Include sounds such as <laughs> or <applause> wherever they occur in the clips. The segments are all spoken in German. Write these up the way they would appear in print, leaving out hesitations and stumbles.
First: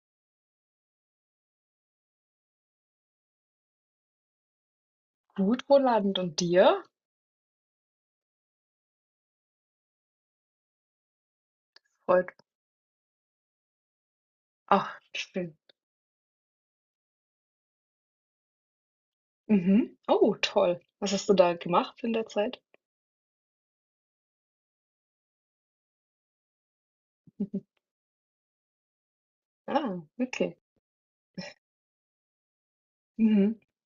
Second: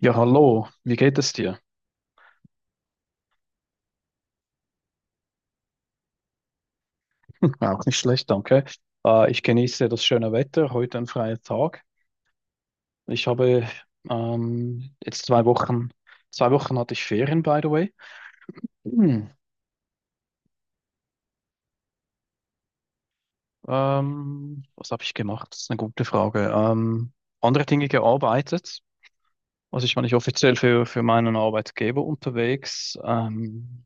Ja, hallo, wie geht es dir? Gut, Roland, und dir? <laughs> Auch nicht schlecht, danke. Ich genieße das schöne Wetter, heute ein freier Tag. Freut. Ich habe Ach, jetzt schön. Zwei Wochen hatte ich Ferien, by the way. Hm, Mhm. Oh, toll. Was hast du da gemacht in der Zeit? Was habe ich gemacht? Das ist eine gute Frage. Andere Dinge gearbeitet. Also ich Ah, war nicht offiziell okay. für meinen Arbeitgeber unterwegs. Mhm.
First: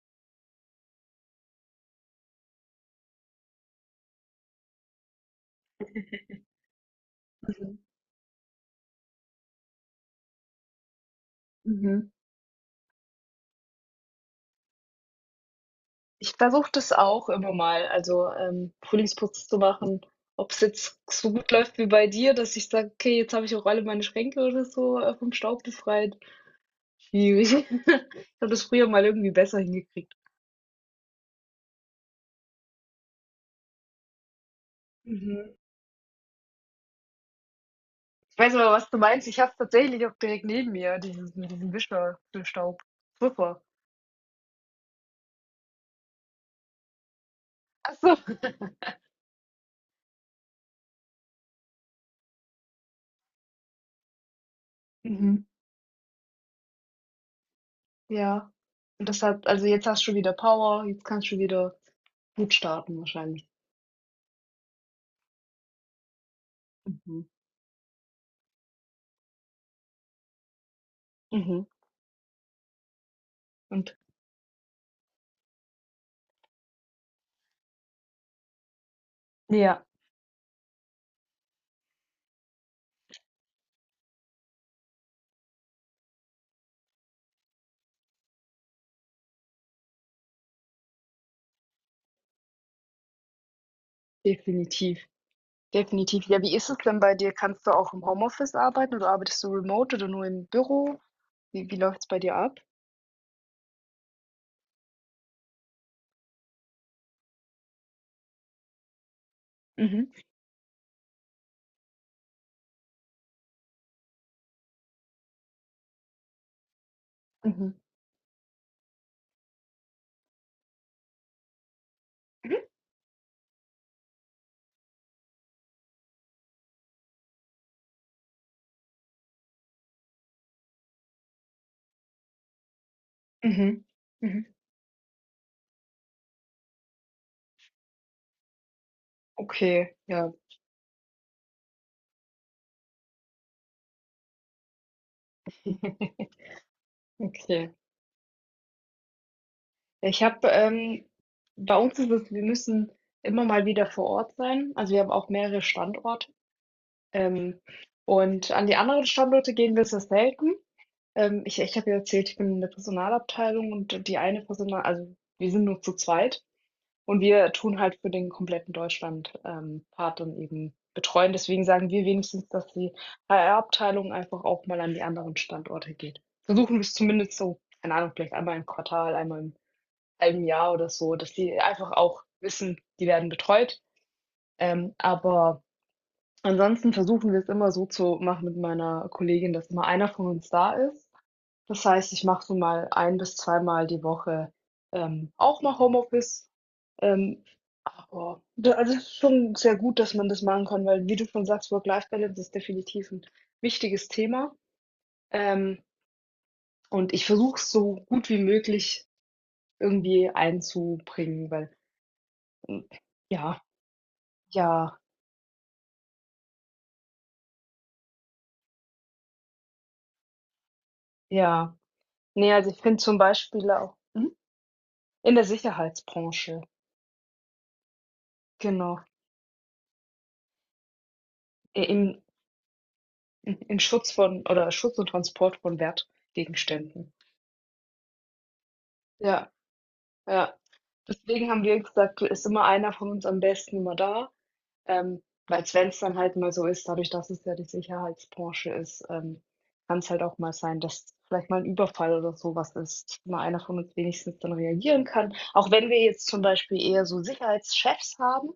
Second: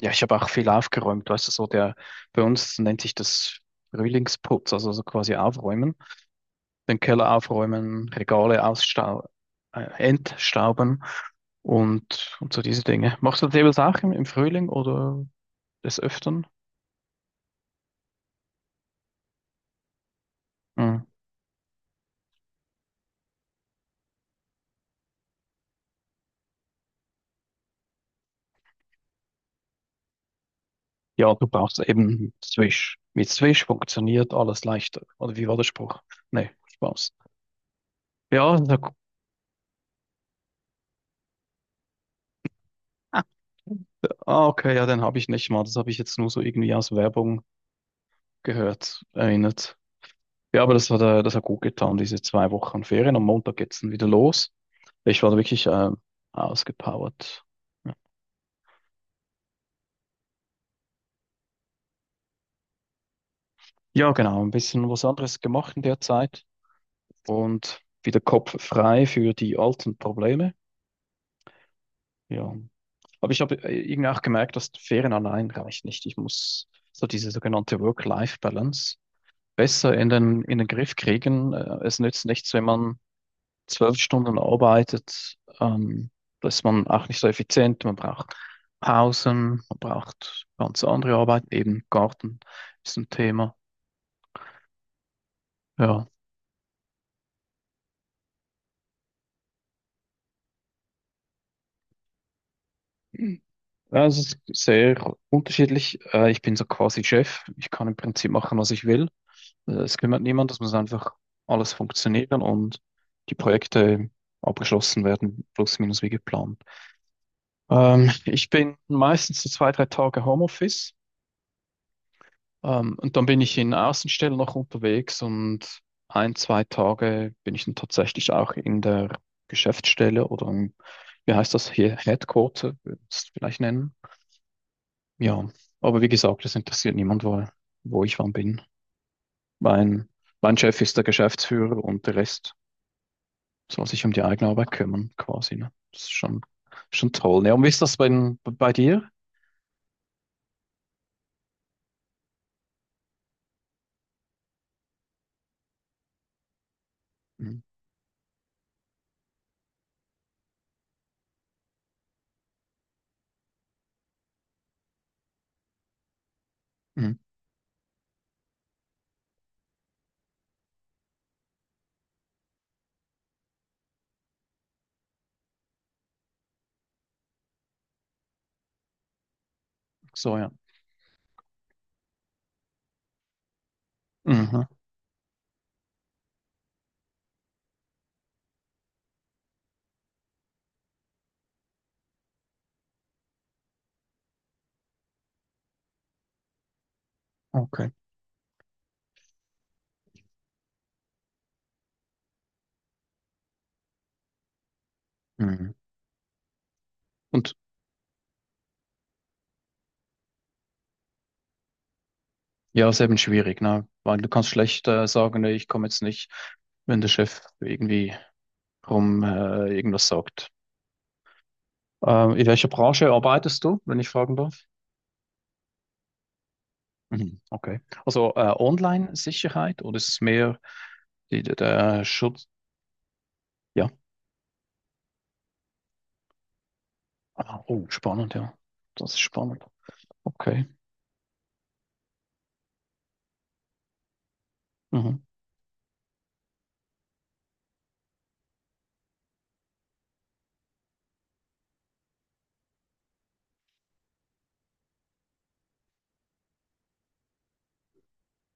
Ja, ich habe auch viel aufgeräumt, weißt du, so der, bei uns nennt sich das Frühlingsputz, also so quasi aufräumen. <laughs> Den Keller Mhm. aufräumen, Regale ausstau entstauben Mhm. und so diese Dinge. Machst du das jeweils auch im Frühling oder des Ich Öfteren? versuche das auch immer mal, also Frühlingsputz zu machen. Ob es jetzt Hm. so gut läuft wie bei dir, dass ich sage, okay, jetzt habe ich auch alle meine Schränke oder so vom Staub befreit. Schwierig. <laughs> Ich habe das früher mal irgendwie besser hingekriegt. Ja, du brauchst eben Swish. Mit Swish funktioniert alles leichter. Oder wie Mhm. war der Spruch? Nee, Spaß. Ich weiß Ja, aber, da, was du meinst. Ich habe es tatsächlich auch direkt neben mir, dieses, mit diesem Wischer für Staub. Super. ah, okay, ja, den habe ich nicht mal. Das habe ich jetzt nur so irgendwie aus Werbung Ach so. <laughs> gehört, erinnert. Ja, aber das hat gut getan, diese zwei Wochen Ferien. Am Montag geht's dann wieder los. Ich war da Mhm. wirklich ausgepowert. Ja, Ja. Und das hat, also jetzt hast du wieder Power, jetzt kannst du wieder gut starten wahrscheinlich. ja, genau, ein bisschen was anderes gemacht in der Zeit Mhm. und wieder Kopf frei für die alten Probleme. Mhm. Ja. Aber ich habe Und irgendwie auch gemerkt, dass Ferien allein reicht nicht. Ich muss so diese sogenannte Work-Life-Balance ja. besser in den Griff kriegen. Es nützt nichts, wenn man zwölf Stunden arbeitet, da ist man auch nicht so effizient. Man braucht Pausen, man braucht ganz andere Arbeiten, eben Garten ist ein Thema. Definitiv, Ja, definitiv. Ja, wie ist es denn bei dir? Kannst du auch im Homeoffice arbeiten oder arbeitest du remote oder nur im Büro? Wie läuft's bei dir ab? ja, es ist sehr unterschiedlich. Ich bin so quasi Chef. Ich kann im Prinzip machen, was ich will. Es Mhm. kümmert niemand, es muss einfach alles funktionieren und die Projekte abgeschlossen werden, plus minus wie geplant. Mhm. Ich bin meistens so zwei, drei Tage Homeoffice. Und dann bin ich in Außenstelle noch unterwegs und ein, zwei Tage bin ich dann tatsächlich auch in der Geschäftsstelle oder im, wie heißt das hier, Headquarter, würde ich es vielleicht Mhm. nennen. Mhm. Ja, aber wie gesagt, das interessiert niemand, wo, wo ich wann bin. Okay, Mein, ja. mein Chef ist der Geschäftsführer und der Rest soll sich um die eigene Arbeit kümmern, quasi. Ne? Das ist <laughs> schon toll. Ne? Und wie Okay. ist das bei dir? Ja, ich habe, bei uns ist es, wir müssen immer mal wieder vor Ort sein. Also, wir haben auch mehrere Standorte. Ähm, Mhm. und an die anderen Standorte gehen wir sehr selten. Ich habe ja erzählt, ich bin in der Personalabteilung und die eine Personal, also wir sind nur zu zweit Mhm. und wir tun halt für den kompletten Deutschland Part dann eben betreuen. Deswegen sagen wir wenigstens, dass die HR-Abteilung einfach auch mal an die anderen Standorte geht. Versuchen wir es zumindest so, keine Ahnung, vielleicht einmal im Quartal, einmal im So, halben ja. Jahr oder so, dass die einfach auch wissen, die werden betreut. Mhm. Aber ansonsten versuchen wir es immer so zu machen mit meiner Kollegin, dass immer einer von uns da ist. Das heißt, ich mache so mal ein bis zweimal die Woche, auch mal Homeoffice. Ähm, Okay. aber da, also, es ist schon sehr gut, dass man das machen kann, weil wie du schon sagst, Work-Life-Balance ist definitiv ein wichtiges Thema. Mhm. Ähm, und ich Und versuche es so gut wie möglich irgendwie einzubringen, weil ähm, ja, ist eben ja, schwierig, ne? Weil du kannst schlecht ja, sagen, nee, ich komme jetzt nicht, wenn der Chef irgendwie rum irgendwas sagt. ja. In Nee, welcher also ich finde Branche zum arbeitest Beispiel du, auch wenn ich fragen darf? in der Sicherheitsbranche. Mhm, okay. Also Genau. Online-Sicherheit oder ist es mehr die, der, I der Schutz? in Ja. Schutz von oder Schutz und Transport von Wertgegenständen. Ah, oh, spannend, ja. Das ist Ja, spannend. ja. Okay. Deswegen haben wir gesagt, ist immer einer von uns am besten immer da, ähm, Mhm. weil wenn es dann halt mal so ist, dadurch, dass es ja die Sicherheitsbranche ist, kann es halt auch mal sein, dass vielleicht mal ein Überfall oder sowas ist, mal einer von uns wenigstens dann reagieren kann. Auch wenn wir jetzt zum Beispiel eher so Sicherheitschefs haben,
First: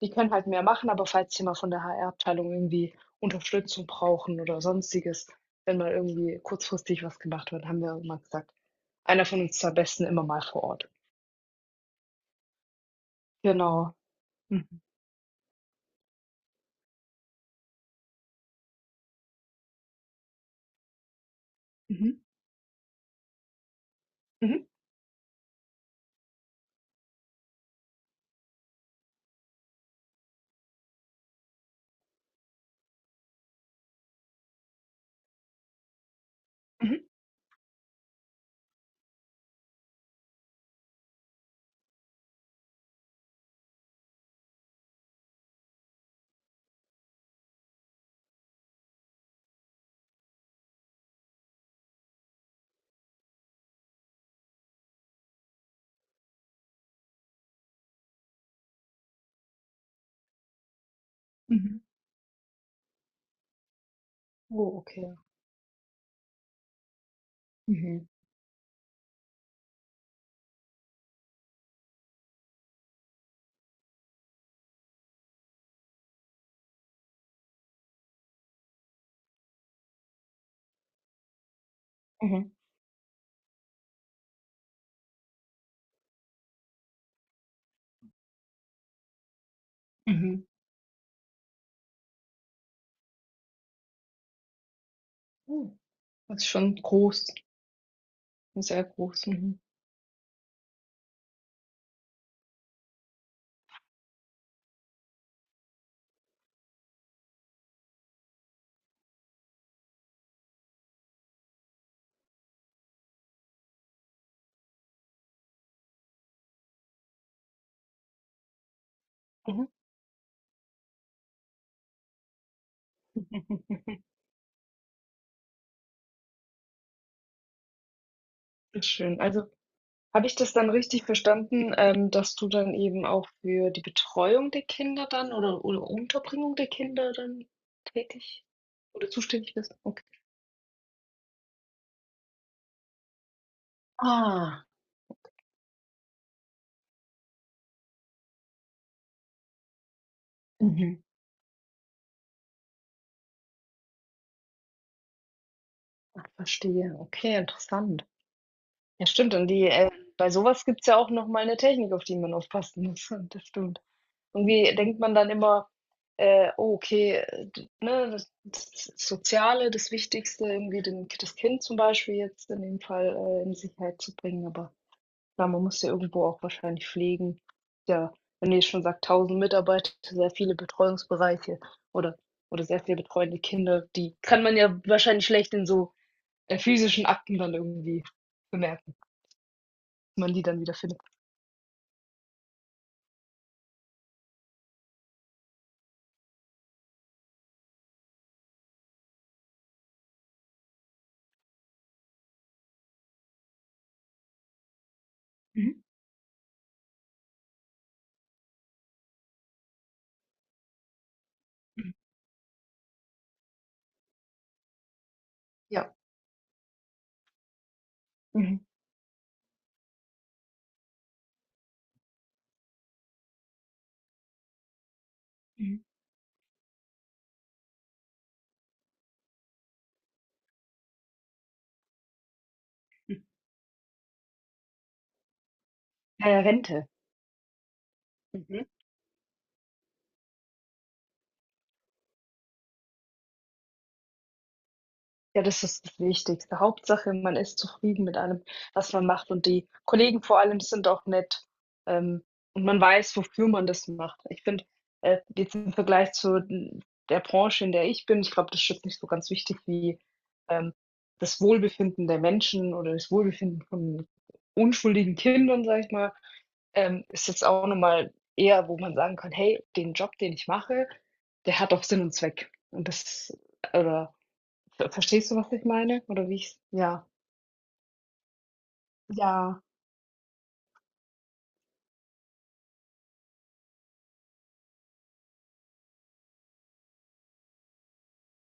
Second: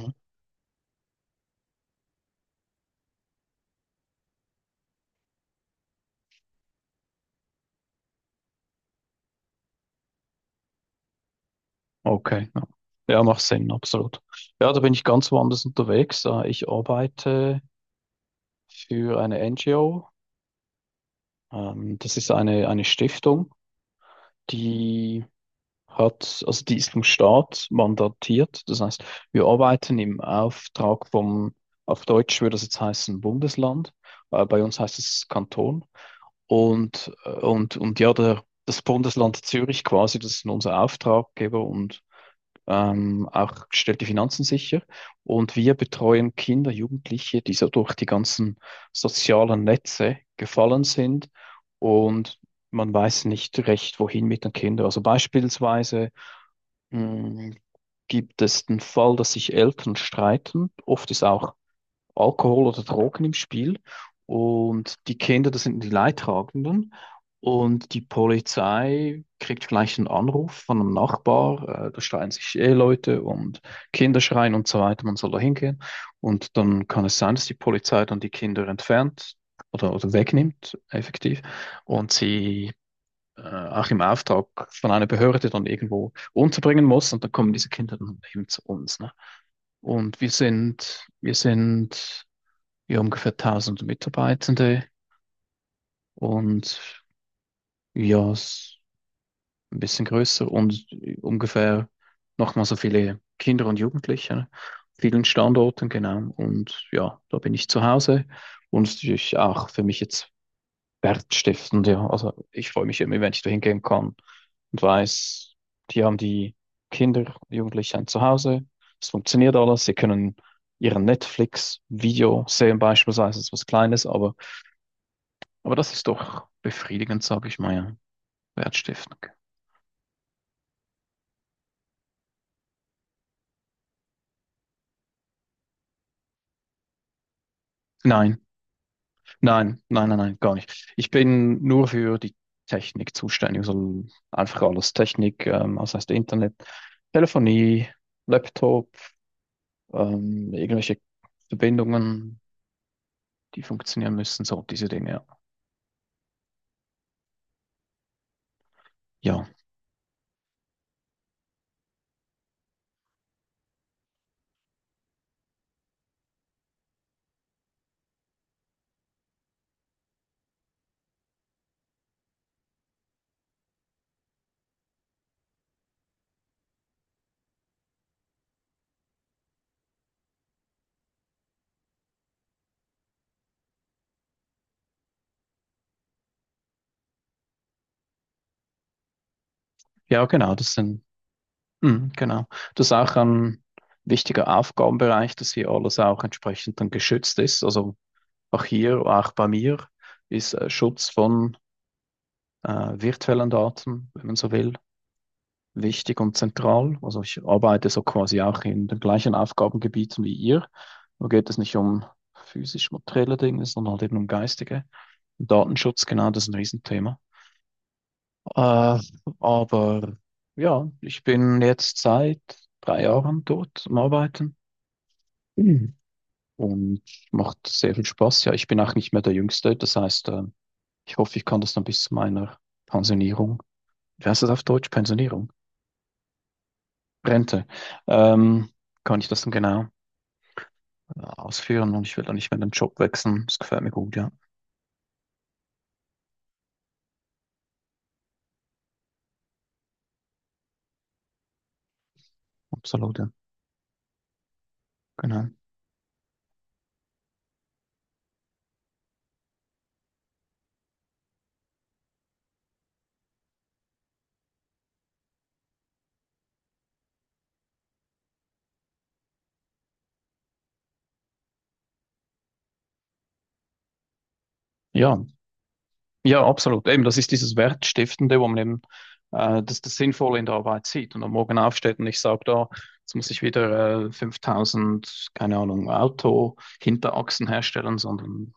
die können halt mehr machen, aber falls sie mal von der HR-Abteilung irgendwie Unterstützung brauchen oder Sonstiges, wenn mal irgendwie kurzfristig was gemacht wird, haben wir immer gesagt, einer von uns zwei Besten immer mal vor Ort. Okay. Ja. Ja, macht Sinn, Genau. absolut. Mhm. Ja, da bin ich ganz woanders unterwegs. Ich arbeite für eine NGO. Mhm. Das ist eine Stiftung, Mhm. die hat, also die ist vom Staat mandatiert. Das heißt, wir arbeiten im Auftrag vom, auf Deutsch würde das jetzt heißen Bundesland, bei uns heißt es Kanton. Mhm. Und, und ja, der, das Bundesland Zürich quasi, das ist unser Auftraggeber und auch stellt die Finanzen sicher. Und wir betreuen Kinder, Jugendliche, die so durch die ganzen sozialen Netze gefallen sind und man weiß nicht recht, wohin mit den Kindern. Also beispielsweise mh, gibt es den Fall, dass sich Eltern streiten. Oft ist auch Mhm. Alkohol oder Drogen im Spiel. Oh, Und okay. die Kinder, das sind die Leidtragenden. Und die Mhm. Polizei kriegt vielleicht einen Anruf von einem Nachbar, da schreien sich Eheleute und Kinder schreien und so weiter, man soll da hingehen. Und dann kann es sein, dass die Polizei dann die Kinder entfernt oder wegnimmt, effektiv, und Mhm. sie auch im Auftrag von einer Behörde dann irgendwo unterbringen muss. Und dann kommen diese Kinder dann eben zu uns. Ne? Und wir Mhm. sind, wir sind ja ungefähr tausend Mitarbeitende Oh. Das ist schon und groß, ja, s- sehr groß. Mhm. ein bisschen größer und ungefähr nochmal so viele Kinder und Jugendliche, an vielen Standorten, genau. Und ja, da bin ich zu Hause und natürlich auch für mich jetzt wertstiftend, ja. Also ich freue mich immer, wenn ich da hingehen kann und weiß, die haben die Kinder, Jugendliche ein Zuhause, es funktioniert Mhm. alles, sie können ihren Netflix-Video sehen beispielsweise, das ist was <laughs> Kleines, aber das ist doch befriedigend, sage ich mal, ja. Das ist Wertstiftung. schön. Also, habe ich das dann richtig verstanden, dass du dann eben auch für die Betreuung der Kinder dann oder Unterbringung der Kinder dann Nein, tätig oder zuständig bist? nein, Okay. nein, nein, nein, gar nicht. Ich bin nur für die Technik zuständig, also einfach Ah, alles Technik, das heißt Internet, Telefonie, Laptop, mhm. irgendwelche Verbindungen, die funktionieren müssen, so diese Dinge. Ja, Ach, verstehe. Okay, interessant. Ja, stimmt. ja, Und die, bei sowas gibt es ja auch nochmal eine Technik, auf die man aufpassen muss. <laughs> Das stimmt. Irgendwie denkt man dann immer, oh, okay, ne, das, das Soziale, das Wichtigste, irgendwie den, das Kind zum Beispiel jetzt in dem Fall, in Sicherheit zu bringen, aber klar, man muss ja irgendwo auch wahrscheinlich pflegen. Ja, wenn ihr schon sagt, 1.000 Mitarbeiter, sehr viele Betreuungsbereiche oder sehr viele betreuende Kinder, die kann man ja wahrscheinlich schlecht in so, physischen Akten dann irgendwie bemerken, ja, wenn man die genau, dann das wiederfindet. sind, mm, genau. Das ist auch ein wichtiger Aufgabenbereich, dass hier alles auch entsprechend dann geschützt ist. Also auch hier, auch bei mir, ist Schutz von äh, virtuellen Daten, wenn man so will, Mhm, wichtig und zentral. Also ich arbeite so quasi auch in den gleichen Aufgabengebieten wie ihr. Da geht es nicht mhm. um physisch materielle Dinge, sondern halt eben um geistige. Ja. Datenschutz, genau, das ist ein Riesenthema. Mhm, Äh, aber ja, ich bin jetzt seit drei Jahren dort am Arbeiten. mhm, Mhm. Und macht sehr viel Spaß. Ja, ich bin auch nicht mehr der Jüngste. Das heißt, ich hoffe, ich kann das dann bis zu meiner mhm. Pensionierung, wie heißt das auf Deutsch? Pensionierung? Rente. Rente. Mhm. Ähm, Kann ich das dann genau ausführen und ich will dann nicht mehr den Job wechseln. Das gefällt mir gut, ja. Ja, das ist das Wichtigste. Hauptsache, man ist zufrieden mit allem, was man macht und die Kollegen vor allem sind auch nett, ähm, und man weiß, Absolut, ja. wofür man das macht. Ich finde, Genau. jetzt im Vergleich zu n der Branche, in der ich bin, ich glaube, das ist jetzt nicht so ganz wichtig wie, ähm, das Wohlbefinden der Menschen oder das Wohlbefinden von unschuldigen Kindern, sage ich mal, ist jetzt auch noch mal eher, wo man sagen kann: „Hey, den Job, den ich mache, der hat auch Sinn und Zweck.“ Und das, oder Ver Ja, verstehst du, was ich meine? Oder wie ja, ich, absolut. Eben, ja, das ist dieses Wertstiftende, wo man eben ja, das, das Sinnvolle in der Arbeit sieht und am Morgen aufsteht und ich sage da, jetzt muss ich wieder 5000, keine Ahnung, Auto-Hinterachsen herstellen, sondern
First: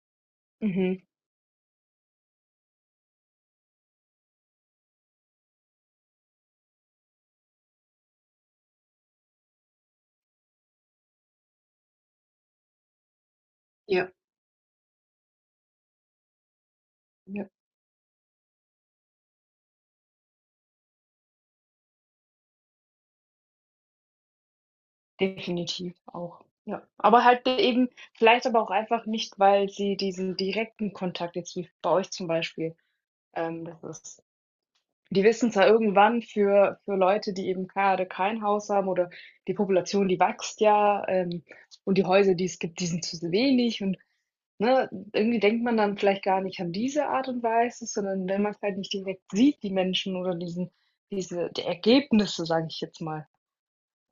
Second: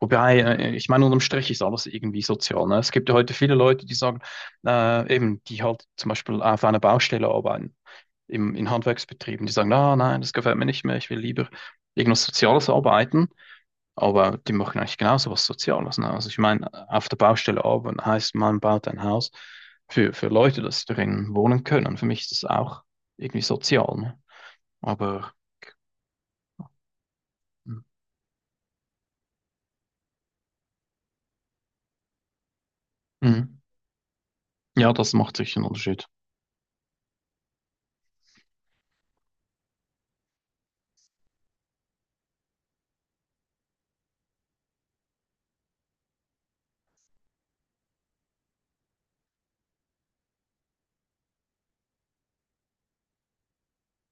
wobei, ich mhm. meine, unterm Strich ist alles irgendwie sozial. Ne? Es gibt ja heute viele Leute, die sagen, eben, die halt zum Beispiel auf einer Baustelle arbeiten, im, in Handwerksbetrieben, die sagen, ah, nein, das gefällt mir nicht mehr, ich will lieber irgendwas Soziales arbeiten. Ja. Aber die machen eigentlich genauso was Soziales. Ne? Also ich meine, auf der Ja, Baustelle arbeiten heißt, man baut ein Haus für Leute, dass sie darin wohnen können. Für mich ist das auch irgendwie sozial. Ne? Aber definitiv auch. Ja, aber halt eben vielleicht aber auch einfach nicht, weil sie diesen direkten Kontakt jetzt wie bei euch zum Beispiel, mhm, das ist, ja, das die macht wissen sicher einen zwar Unterschied. irgendwann für Leute, die eben gerade kein Haus haben oder die Population, die wächst ja, und die Häuser, die es gibt, die sind zu wenig und ne, irgendwie denkt man dann vielleicht gar nicht an diese Art und Weise, sondern wenn man's halt nicht direkt sieht, die Menschen oder diesen, diese, die Ergebnisse, sage ich jetzt mal,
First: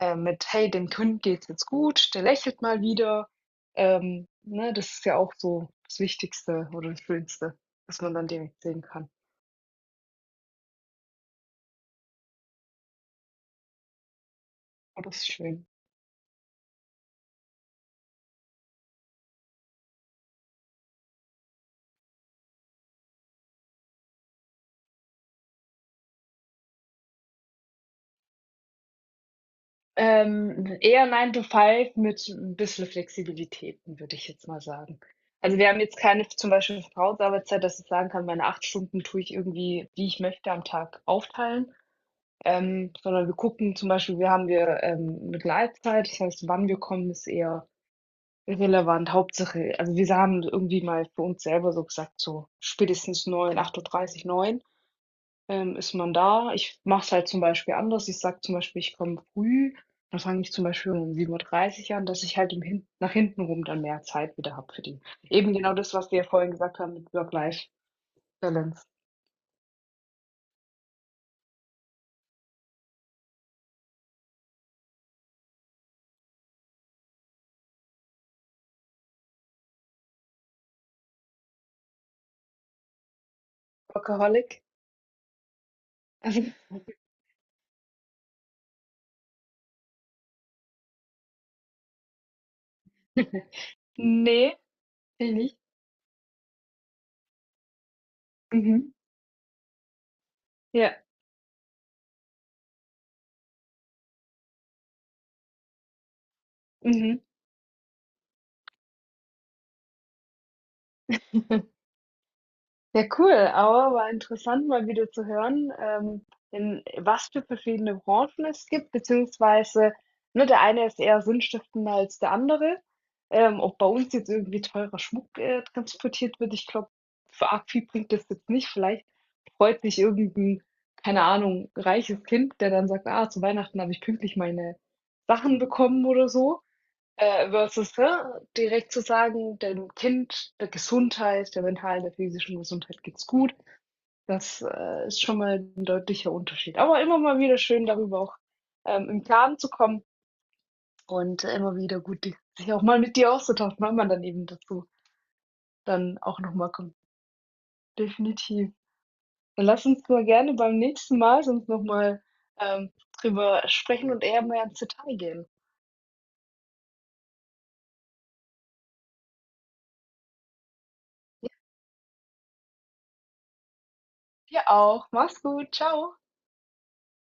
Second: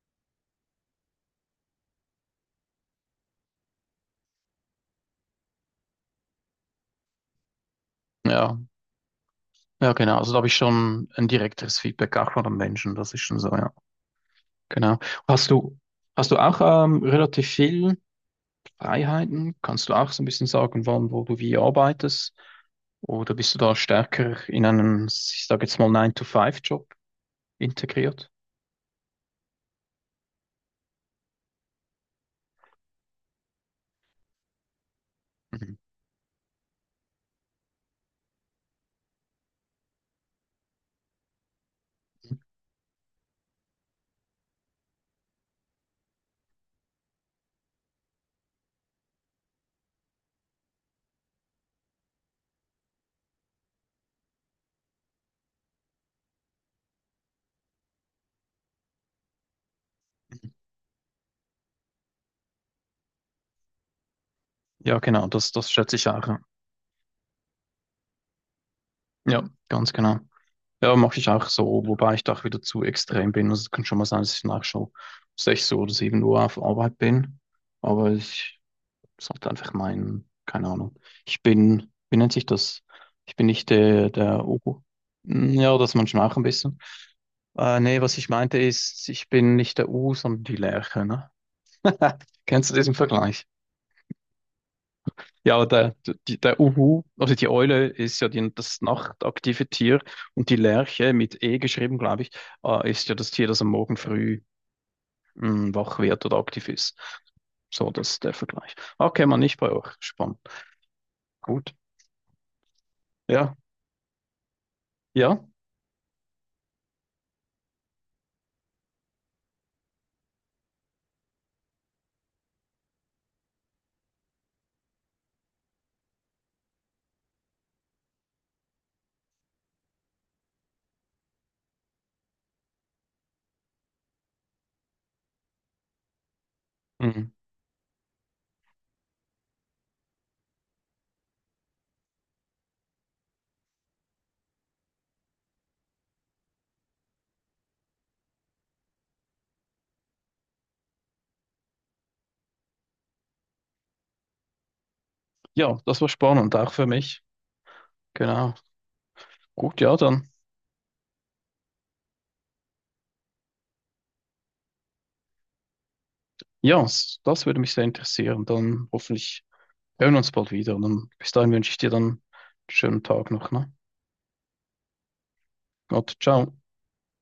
mit: „Hey, dem Kind geht's jetzt gut, der lächelt mal wieder.“ Ne, das ist ja auch so das Wichtigste oder das Schönste, was man dann Ja, direkt sehen kann. ja, genau. Also da habe ich schon ein direkteres Feedback auch von den Menschen. Das ist schon so, ja. Genau. Oh, das ist Hast schön. du, hast du auch relativ viel Freiheiten? Kannst du auch so ein bisschen sagen, wann, wo du wie arbeitest? Oder bist du da stärker in einen, ich sage jetzt mal Nine to Five job integriert? Eher 9 to 5 mit 'n bisschen Flexibilitäten, würde ich jetzt mal sagen. Also, wir Mhm. haben jetzt keine zum Beispiel Vertrauensarbeitszeit, dass ich sagen kann, meine 8 Stunden tue ich irgendwie, wie ich möchte, am Tag aufteilen, sondern wir gucken zum Beispiel, wir haben 'ne Gleitzeit, das heißt, wann wir kommen, ist eher irrelevant. Hauptsache, also, wir haben irgendwie mal für uns selber so gesagt, so spätestens neun, 8:30 Uhr, neun. Ist man da, ich mache es halt zum Beispiel anders. Ich sage zum Beispiel, ich komme früh, dann fange ich zum Beispiel um 7:30 an, dass ich halt im, hin nach hinten rum, dann mehr Zeit wieder habe für Ja, die. genau, das, Eben das genau das, schätze ich was wir auch. ja Ja, vorhin gesagt haben mit Work-Life-Balance. ja, ganz genau. Ja, mache ich auch so, wobei ich da auch wieder zu extrem bin. Also es kann schon mal sein, dass ich nach schon 6 oder 7 Uhr auf Arbeit bin. Aber ich sollte einfach meinen, keine Ahnung. Ich bin, wie nennt sich das? Ich bin nicht der Workaholic? Ober. Ja, das manchmal auch Also, ein bisschen. Nee, was ich meinte ist, ich bin nicht der Uhu, sondern die Lerche, ne? <laughs> Kennst du diesen Vergleich? <laughs> ne, bin ich Ja, nicht. aber der Uhu, also die Eule ist ja die, das Mhm. nachtaktive Tier und die Ja, Lerche mit E geschrieben, glaube ich, ist ja das Tier, das am Morgen früh wach wird oder aktiv ist. mhm. So, das ist der Vergleich. Okay, man nicht bei euch. Spannend. <laughs> Gut. Ja, cool, Ja, aber war interessant, mal wieder zu ja. hören, in was für verschiedene Branchen es gibt, beziehungsweise, ne, der eine ist eher sinnstiftender als der andere. Ob bei uns jetzt irgendwie teurer Schmuck, transportiert wird, ich glaube, für arg viel bringt das jetzt nicht. Vielleicht freut sich irgend 'n, keine Ahnung, reiches Kind, der dann sagt: „Ah, zu Weihnachten habe ich pünktlich meine Sachen bekommen“ oder so. Mhm. Versus, ne, direkt zu sagen, dem Kind, der Gesundheit, der mentalen, der physischen Gesundheit geht's gut. Das, ist schon mal ein deutlicher Unterschied. Aber immer mal wieder schön, darüber auch, im Klaren zu kommen und immer wieder gut, die sich auch mal mit dir auszutauschen, weil man dann eben dazu Ja, das war dann auch spannend, noch mal auch für kommt. mich. Genau. Definitiv. Dann Gut, lass ja, uns mal dann. gerne beim nächsten Mal sonst noch mal, ähm, drüber sprechen und eher mehr ins Detail gehen. Ja, s- das würde mich sehr interessieren. Dann hoffentlich hören uns bald wieder. Und dann, bis Ja, dahin wünsche ich dir dann einen schönen Tag noch. Ne? dir auch. Mach's gut. Gott, Ciao. ciao.